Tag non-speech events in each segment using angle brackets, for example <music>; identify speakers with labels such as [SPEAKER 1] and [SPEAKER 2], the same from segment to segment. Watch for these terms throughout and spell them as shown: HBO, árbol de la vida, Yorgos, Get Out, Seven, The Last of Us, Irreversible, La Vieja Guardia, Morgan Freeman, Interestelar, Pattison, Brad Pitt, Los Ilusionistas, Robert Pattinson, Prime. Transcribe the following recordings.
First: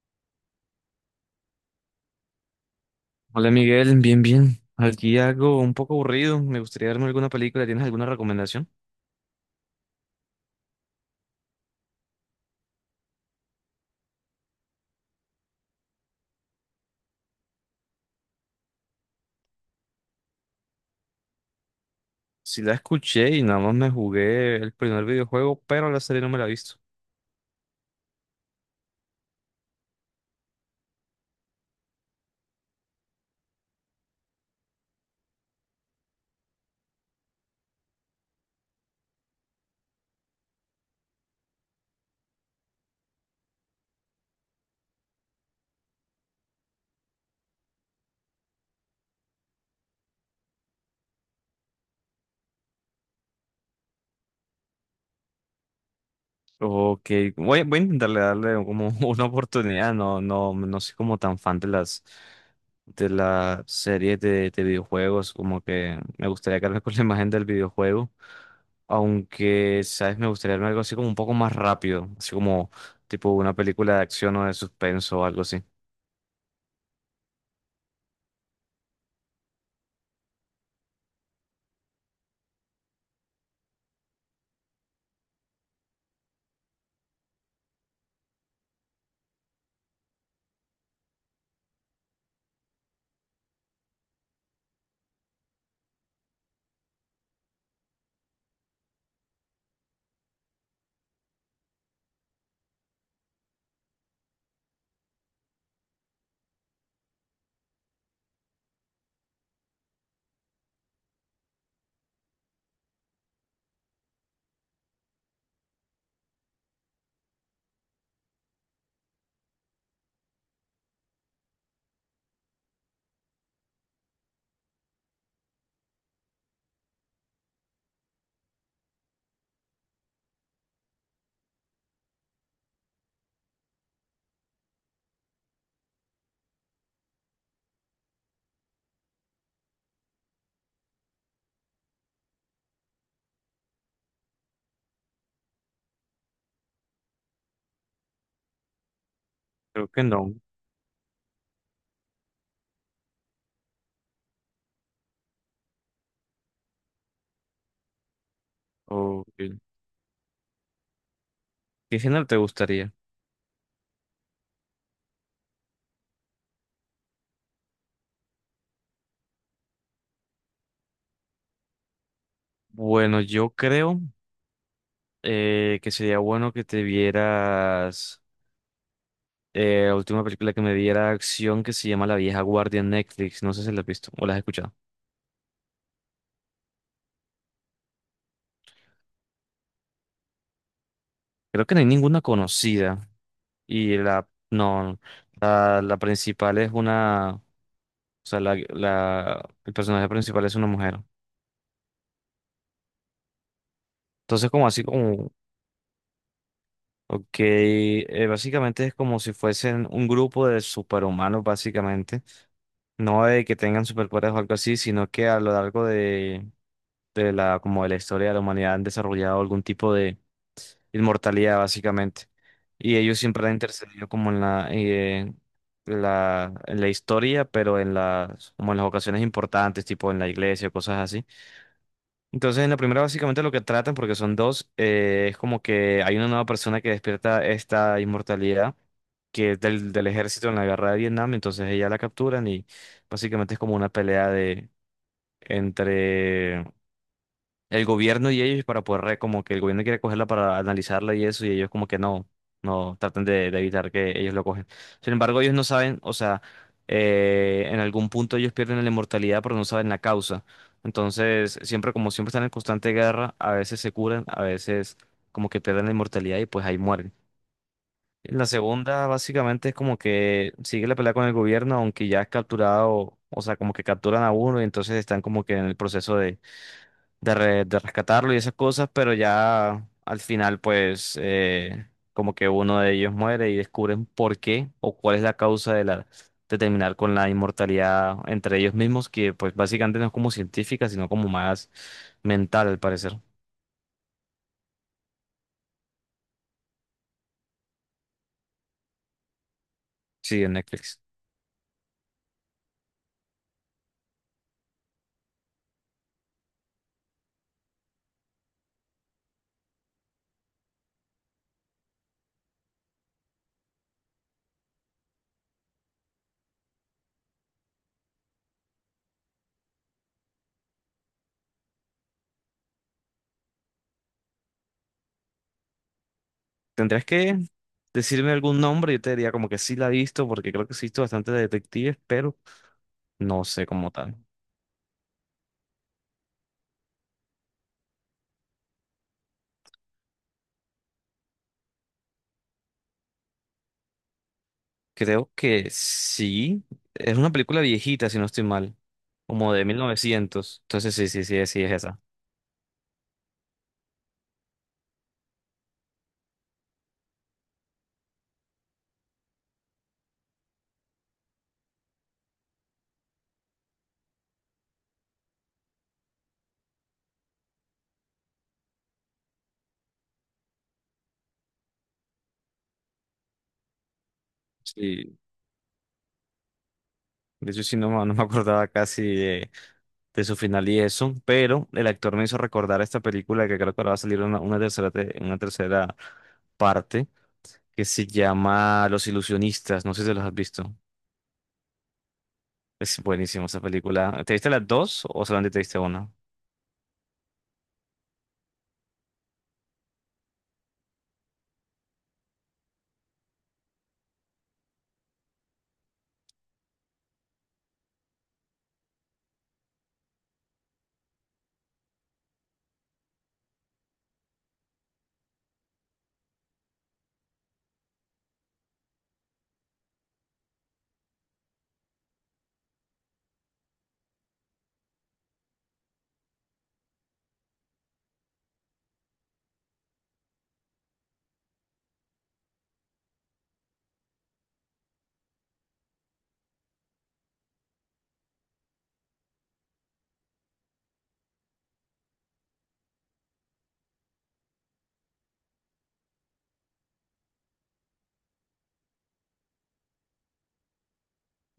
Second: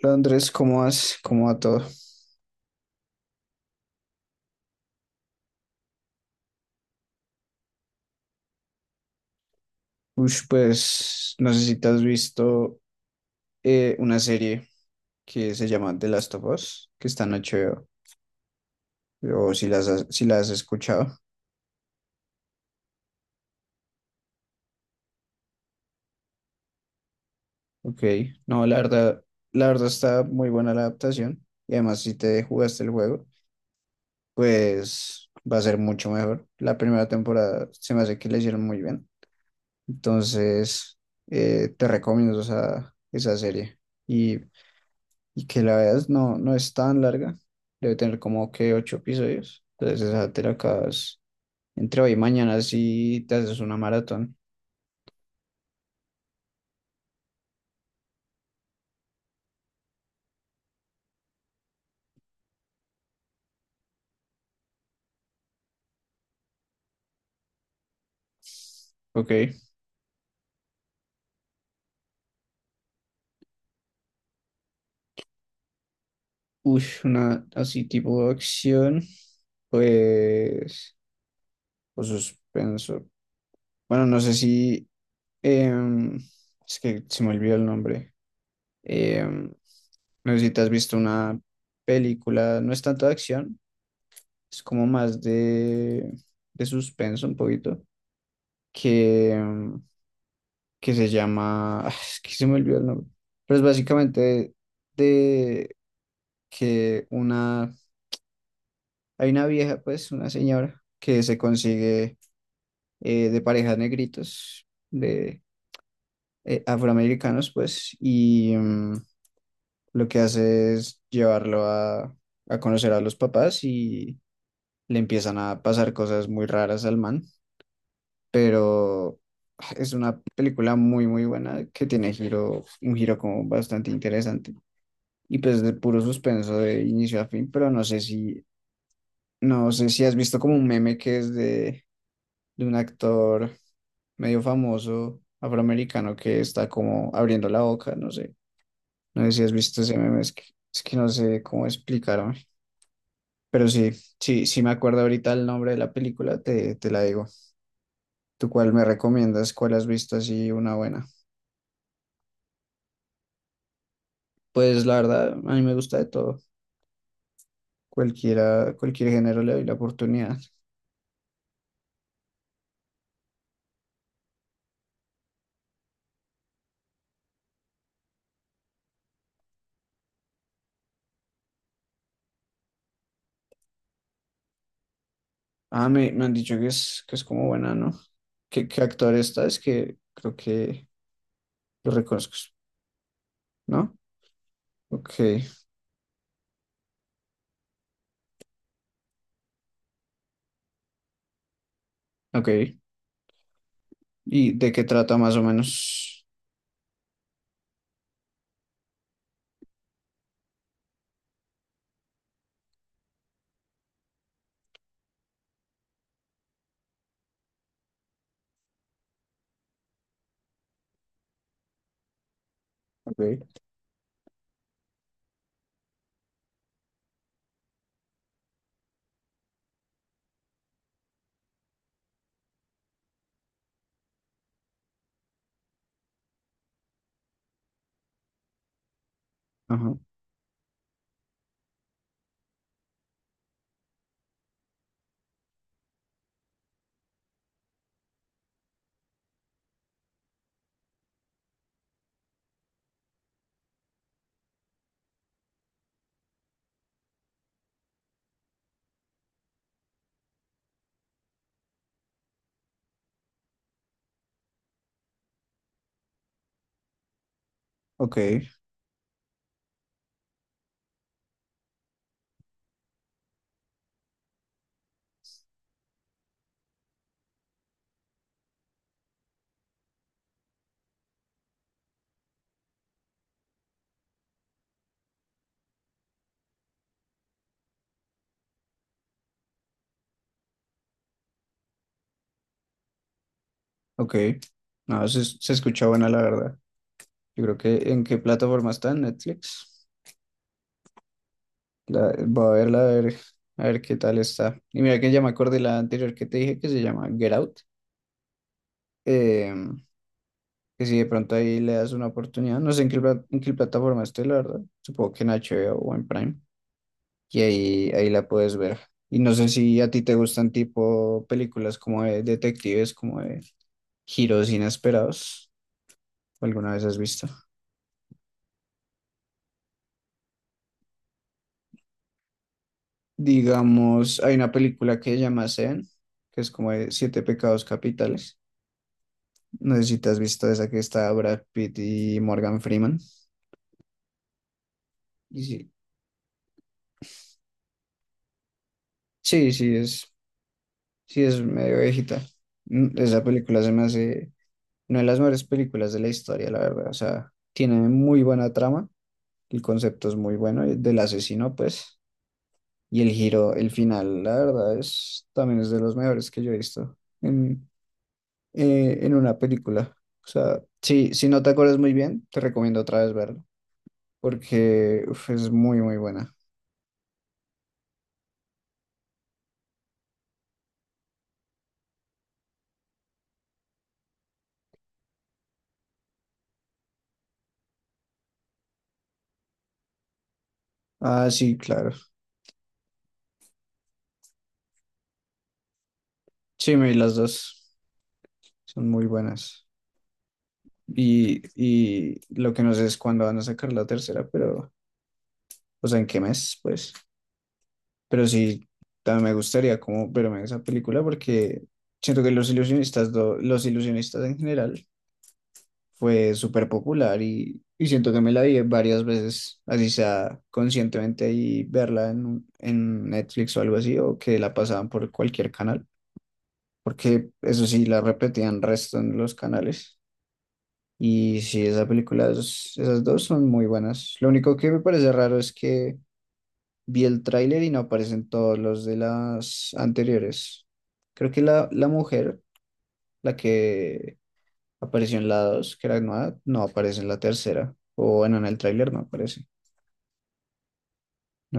[SPEAKER 1] Hola, Andrés, ¿cómo vas? ¿Cómo va todo?
[SPEAKER 2] Hola Miguel, bien, bien. Aquí algo un poco aburrido. Me gustaría verme alguna película. ¿Tienes alguna recomendación?
[SPEAKER 1] Ush, pues no sé si te has visto una serie que se llama The Last of Us, que está en HBO, o si las has, si la has escuchado.
[SPEAKER 2] Sí la escuché y nada más me jugué el primer videojuego, pero la serie no me la he visto.
[SPEAKER 1] Ok, no, la verdad está muy buena la adaptación y además si te jugaste el juego, pues va a ser mucho mejor. La primera temporada se me hace que la hicieron muy bien, entonces te recomiendo esa, esa serie y y que la veas no, no es tan larga, debe tener como que ocho episodios, entonces esa te la acabas entre hoy y mañana si te haces una maratón,
[SPEAKER 2] Ok, voy a intentarle darle como <laughs> una oportunidad. No, no, no soy como tan fan de las series de videojuegos. Como que me gustaría quedarme <laughs> con la imagen del videojuego.
[SPEAKER 1] ok,
[SPEAKER 2] Aunque, ¿sabes? Me gustaría verme algo así como un poco más rápido. Así como tipo una película de acción o de suspenso o algo así.
[SPEAKER 1] uy, una así tipo de acción, pues, o suspenso, bueno, no sé si, em, es que se me olvidó el nombre. Em, no sé si te has visto una película, no es tanto de acción, es como más de suspenso un poquito, que que se llama, <sighs> es que se me olvidó el nombre, pero es básicamente de que una, hay una vieja, pues, una señora que se consigue de parejas negritos, de afroamericanos, pues, y lo que hace es llevarlo a conocer a los papás y le empiezan a pasar cosas muy raras al man, pero... <sighs> Es una película muy, muy buena que tiene giro, un giro como bastante interesante. Y pues de puro suspenso de inicio a fin, pero no sé si, no sé si has visto como un meme que es de un actor medio famoso afroamericano que está como abriendo la boca, no sé, no sé si has visto
[SPEAKER 2] Creo
[SPEAKER 1] ese
[SPEAKER 2] que
[SPEAKER 1] meme,
[SPEAKER 2] no.
[SPEAKER 1] es que no sé cómo explicarme, pero sí, sí, sí me acuerdo ahorita el nombre de la película, te la digo. ¿Tú cuál me
[SPEAKER 2] O, ¿qué
[SPEAKER 1] recomiendas? ¿Cuál has visto así una buena?
[SPEAKER 2] qué género te gustaría?
[SPEAKER 1] Pues la verdad, a mí me gusta de todo. Cualquiera, cualquier género le doy la oportunidad.
[SPEAKER 2] Bueno, yo creo que sería bueno que te vieras la última película que me diera acción que se llama La Vieja Guardia en Netflix. No sé si la has visto o la has escuchado.
[SPEAKER 1] Ah, me han dicho que es como buena, ¿no? ¿Qué, qué actor está? Es que creo que
[SPEAKER 2] Creo que no hay
[SPEAKER 1] lo
[SPEAKER 2] ninguna
[SPEAKER 1] reconozco,
[SPEAKER 2] conocida.
[SPEAKER 1] ¿no?
[SPEAKER 2] Y la, no,
[SPEAKER 1] Ok,
[SPEAKER 2] la principal es una, o sea, el personaje principal es una mujer.
[SPEAKER 1] ok.
[SPEAKER 2] Entonces,
[SPEAKER 1] ¿Y
[SPEAKER 2] como
[SPEAKER 1] de
[SPEAKER 2] así
[SPEAKER 1] qué trata
[SPEAKER 2] como,
[SPEAKER 1] más o menos?
[SPEAKER 2] ok, básicamente es como si fuesen un grupo de superhumanos, básicamente. No de que tengan superpoderes o algo así, sino que a lo largo de, como de la historia de la humanidad han desarrollado algún tipo de inmortalidad, básicamente. Y ellos
[SPEAKER 1] Ok,
[SPEAKER 2] siempre han intercedido como en la, en la historia, pero en las, como en las ocasiones importantes, tipo en la iglesia, cosas así. Entonces, en la primera, básicamente lo que tratan, porque son dos, es como que hay una nueva persona que despierta esta inmortalidad, que es del,
[SPEAKER 1] ajá,
[SPEAKER 2] del ejército en la guerra de Vietnam, entonces ella la capturan y básicamente es como una pelea de entre el gobierno y ellos para poder, como que el gobierno quiere cogerla para analizarla y eso, y ellos como que no, no tratan de evitar que ellos lo cogen. Sin embargo, ellos no saben, o sea, en algún punto ellos pierden la inmortalidad, pero no saben la causa. Entonces, siempre, como siempre están en constante guerra, a veces se curan, a veces como que pierden la inmortalidad y pues ahí mueren.
[SPEAKER 1] ok,
[SPEAKER 2] La segunda básicamente es como que sigue la pelea con el gobierno, aunque ya es capturado, o sea, como que capturan a uno y entonces están como que en el proceso de rescatarlo y esas cosas, pero ya al final pues como que uno de ellos muere y descubren por qué o cuál es la causa de la de terminar con la inmortalidad entre ellos mismos, que pues básicamente no es como científica, sino como más mental al parecer.
[SPEAKER 1] ok. No, se escucha buena, la verdad. Yo creo que ¿en qué plataforma está? ¿En Netflix?
[SPEAKER 2] Sí, en Netflix.
[SPEAKER 1] La, voy a verla, a ver qué tal está. Y mira que ya me acordé la anterior que te dije que se llama Get Out. Em, que si de pronto ahí le das una oportunidad, no sé en qué, pla- en qué plataforma esté, la verdad, supongo que en HBO o en Prime, y ahí, ahí la puedes ver. Y no sé si a ti te gustan tipo películas como de detectives, como de giros inesperados, o alguna vez has
[SPEAKER 2] Tendrías
[SPEAKER 1] visto.
[SPEAKER 2] que decirme algún nombre, yo te diría como que sí la he visto, porque creo que sí he visto bastante de detectives, pero no sé cómo tal.
[SPEAKER 1] Digamos, hay una película que se llama Seven, que es como de Siete Pecados Capitales. No sé si te has visto esa que está Brad Pitt y Morgan Freeman.
[SPEAKER 2] Creo
[SPEAKER 1] Y
[SPEAKER 2] que
[SPEAKER 1] sí,
[SPEAKER 2] sí. Es una película viejita, si no estoy mal.
[SPEAKER 1] sí,
[SPEAKER 2] Como de mil novecientos Entonces sí,
[SPEAKER 1] sí
[SPEAKER 2] sí,
[SPEAKER 1] es
[SPEAKER 2] sí, sí, es
[SPEAKER 1] medio
[SPEAKER 2] esa.
[SPEAKER 1] viejita. Esa película se me hace no de las mejores películas de la historia, la verdad. O sea, tiene muy buena trama, el concepto es muy bueno, y del asesino, pues, y el giro, el final, la verdad, es también es de los mejores que yo he visto en, en una película. O sea, sí, si no te acuerdas muy bien, te recomiendo otra vez verlo, porque
[SPEAKER 2] Sí.
[SPEAKER 1] uf, es muy, muy buena.
[SPEAKER 2] De hecho, sí, no, me no me acordaba casi de su final y eso. Pero el actor me hizo recordar esta película que creo que ahora va a salir una tercera, una tercera parte que se llama Los Ilusionistas. No sé si los has visto.
[SPEAKER 1] Ah, sí, claro.
[SPEAKER 2] Es buenísima esa película. ¿Te viste las dos o solamente te viste una?
[SPEAKER 1] Sí, me vi las dos, son muy buenas. Y lo que no sé es cuándo van a sacar la tercera, pero, o sea, ¿en qué mes? Pues. Pero sí, también me gustaría como verme en esa película porque siento que Los Ilusionistas, do- Los Ilusionistas en general fue súper popular y siento que me la vi varias veces, así sea conscientemente y verla en, un- en Netflix o algo así, o que la pasaban por cualquier canal, porque eso sí, la repetían resto en los canales. Y sí, esa película, es- esas dos son muy buenas. Lo único que me parece raro es que vi el tráiler y no aparecen todos los de las anteriores. Creo que la mujer, la que apareció en la 2, que era nueva, no aparece en la tercera. O bueno, en el tráiler no aparece.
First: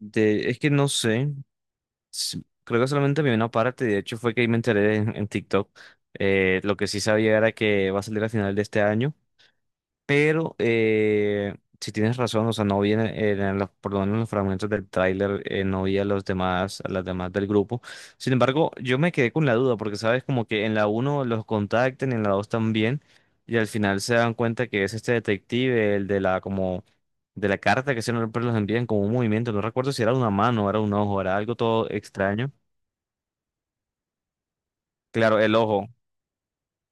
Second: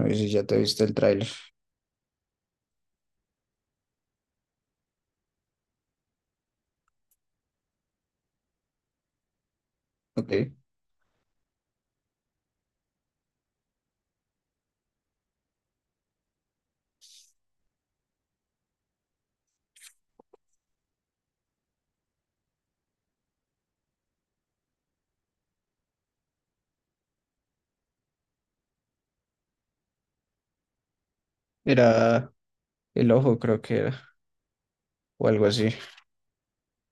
[SPEAKER 1] No sé si ya te
[SPEAKER 2] es que
[SPEAKER 1] viste
[SPEAKER 2] no
[SPEAKER 1] el tráiler.
[SPEAKER 2] sé. Sí, creo que solamente vi una parte, de hecho fue que ahí me enteré en TikTok. Lo que sí sabía era que va a salir a final de este año,
[SPEAKER 1] Ok.
[SPEAKER 2] pero si tienes razón, o sea, no vi en los, por lo menos en los fragmentos del tráiler, no vi a los demás, a las demás del grupo. Sin embargo, yo me quedé con la duda, porque sabes como que en la uno los contactan, en la 2 también, y al final se dan cuenta que es este detective, el de la como de la carta que siempre los envían como un movimiento, no recuerdo si era una mano, era un ojo, era algo todo
[SPEAKER 1] Era
[SPEAKER 2] extraño.
[SPEAKER 1] el ojo, creo que era. O
[SPEAKER 2] Claro,
[SPEAKER 1] algo
[SPEAKER 2] el
[SPEAKER 1] así.
[SPEAKER 2] ojo.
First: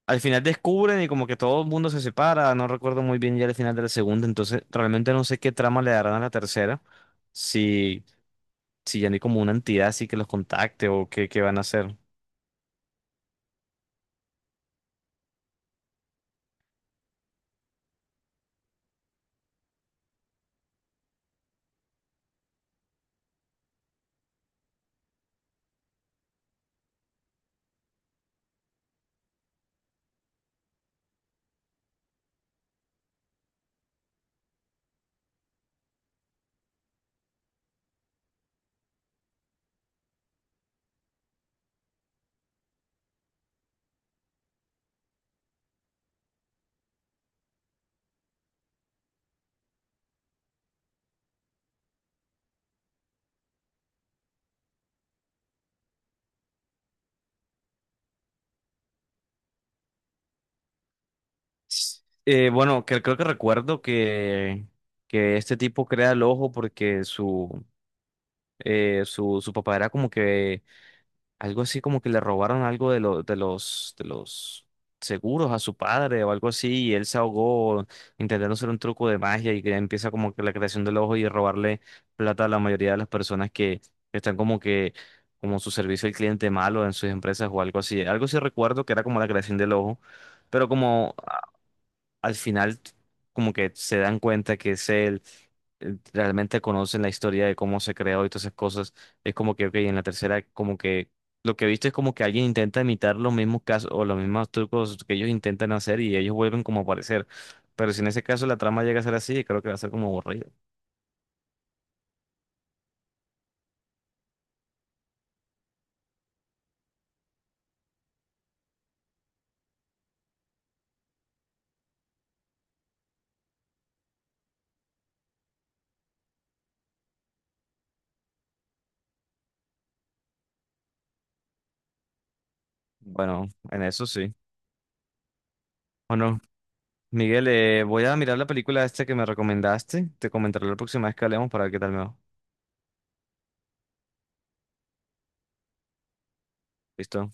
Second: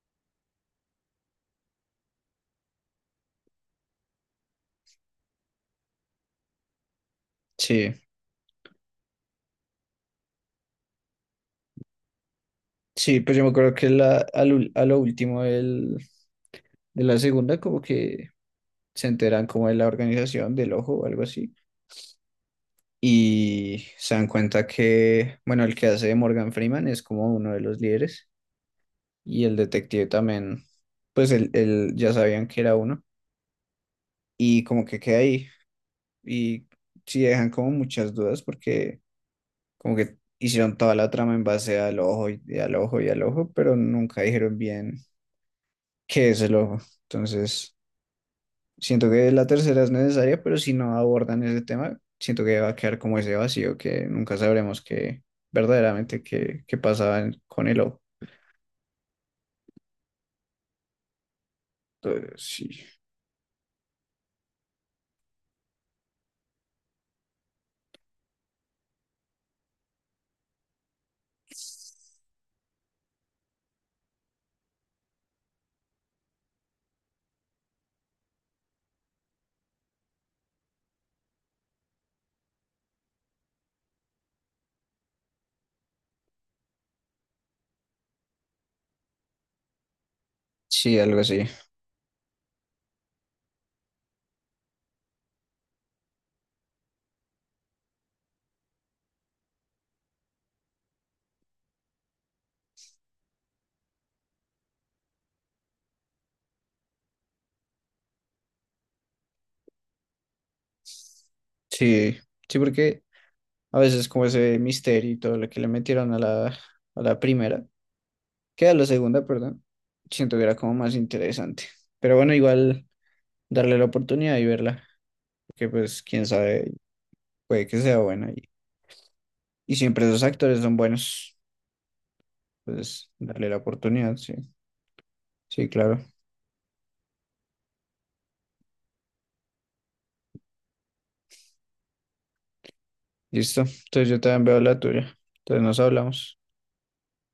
[SPEAKER 2] Al final descubren y como que todo el mundo se separa. No recuerdo muy bien ya el final de la segunda, entonces realmente no sé qué trama le darán a la tercera.
[SPEAKER 1] Sí.
[SPEAKER 2] Si, si ya no hay como una entidad así que los contacte o qué, qué van a hacer.
[SPEAKER 1] Sí, pues yo me acuerdo que la, a lo último del- de la segunda, como que se enteran como de la organización del ojo o algo así. Y se dan cuenta que, bueno, el que hace de Morgan Freeman es como uno de los líderes y el detective también, pues él ya sabían que era uno y como que queda ahí y sí dejan como muchas dudas porque como que hicieron toda la trama en base al ojo y al ojo, pero nunca dijeron bien qué es el ojo. Entonces siento que la tercera es necesaria, pero si no abordan ese tema, siento que va a quedar como ese vacío que nunca sabremos que verdaderamente qué, qué pasaba en- con el O. Entonces, sí,
[SPEAKER 2] Bueno, que, creo que recuerdo que este tipo crea el ojo porque su, su, su papá era como que algo así como que le robaron algo de, de los seguros a su padre o algo así y él se ahogó intentando hacer un truco de magia y que empieza como que la creación del ojo y robarle plata a la mayoría de las personas que están como que como su servicio al cliente malo en sus empresas o algo así. Algo sí recuerdo que era como la creación del ojo, pero
[SPEAKER 1] sí,
[SPEAKER 2] como
[SPEAKER 1] algo así.
[SPEAKER 2] al final como que se dan cuenta que es él, realmente conocen la historia de cómo se creó y todas esas cosas, es como que, ok, en la tercera como que lo que viste es como que alguien intenta imitar los mismos casos o los mismos trucos que ellos intentan hacer y ellos vuelven como a aparecer. Pero si en ese caso la trama llega a ser así, creo que va a ser como aburrido.
[SPEAKER 1] Sí, sí, porque a veces como ese misterio y todo lo que le metieron a la primera, que a la segunda, perdón, siento que era como más interesante. Pero bueno, igual darle la oportunidad y verla, que pues quién sabe, puede que sea buena y siempre esos actores son buenos. Pues darle
[SPEAKER 2] Bueno,
[SPEAKER 1] la
[SPEAKER 2] en eso
[SPEAKER 1] oportunidad, sí.
[SPEAKER 2] sí.
[SPEAKER 1] Sí, claro.
[SPEAKER 2] Bueno, Miguel, voy a mirar la película esta que me recomendaste. Te comentaré la próxima vez que hablemos para ver qué tal me va.
[SPEAKER 1] Listo. Entonces yo también veo la tuya. Entonces nos hablamos.
[SPEAKER 2] ¿Listo?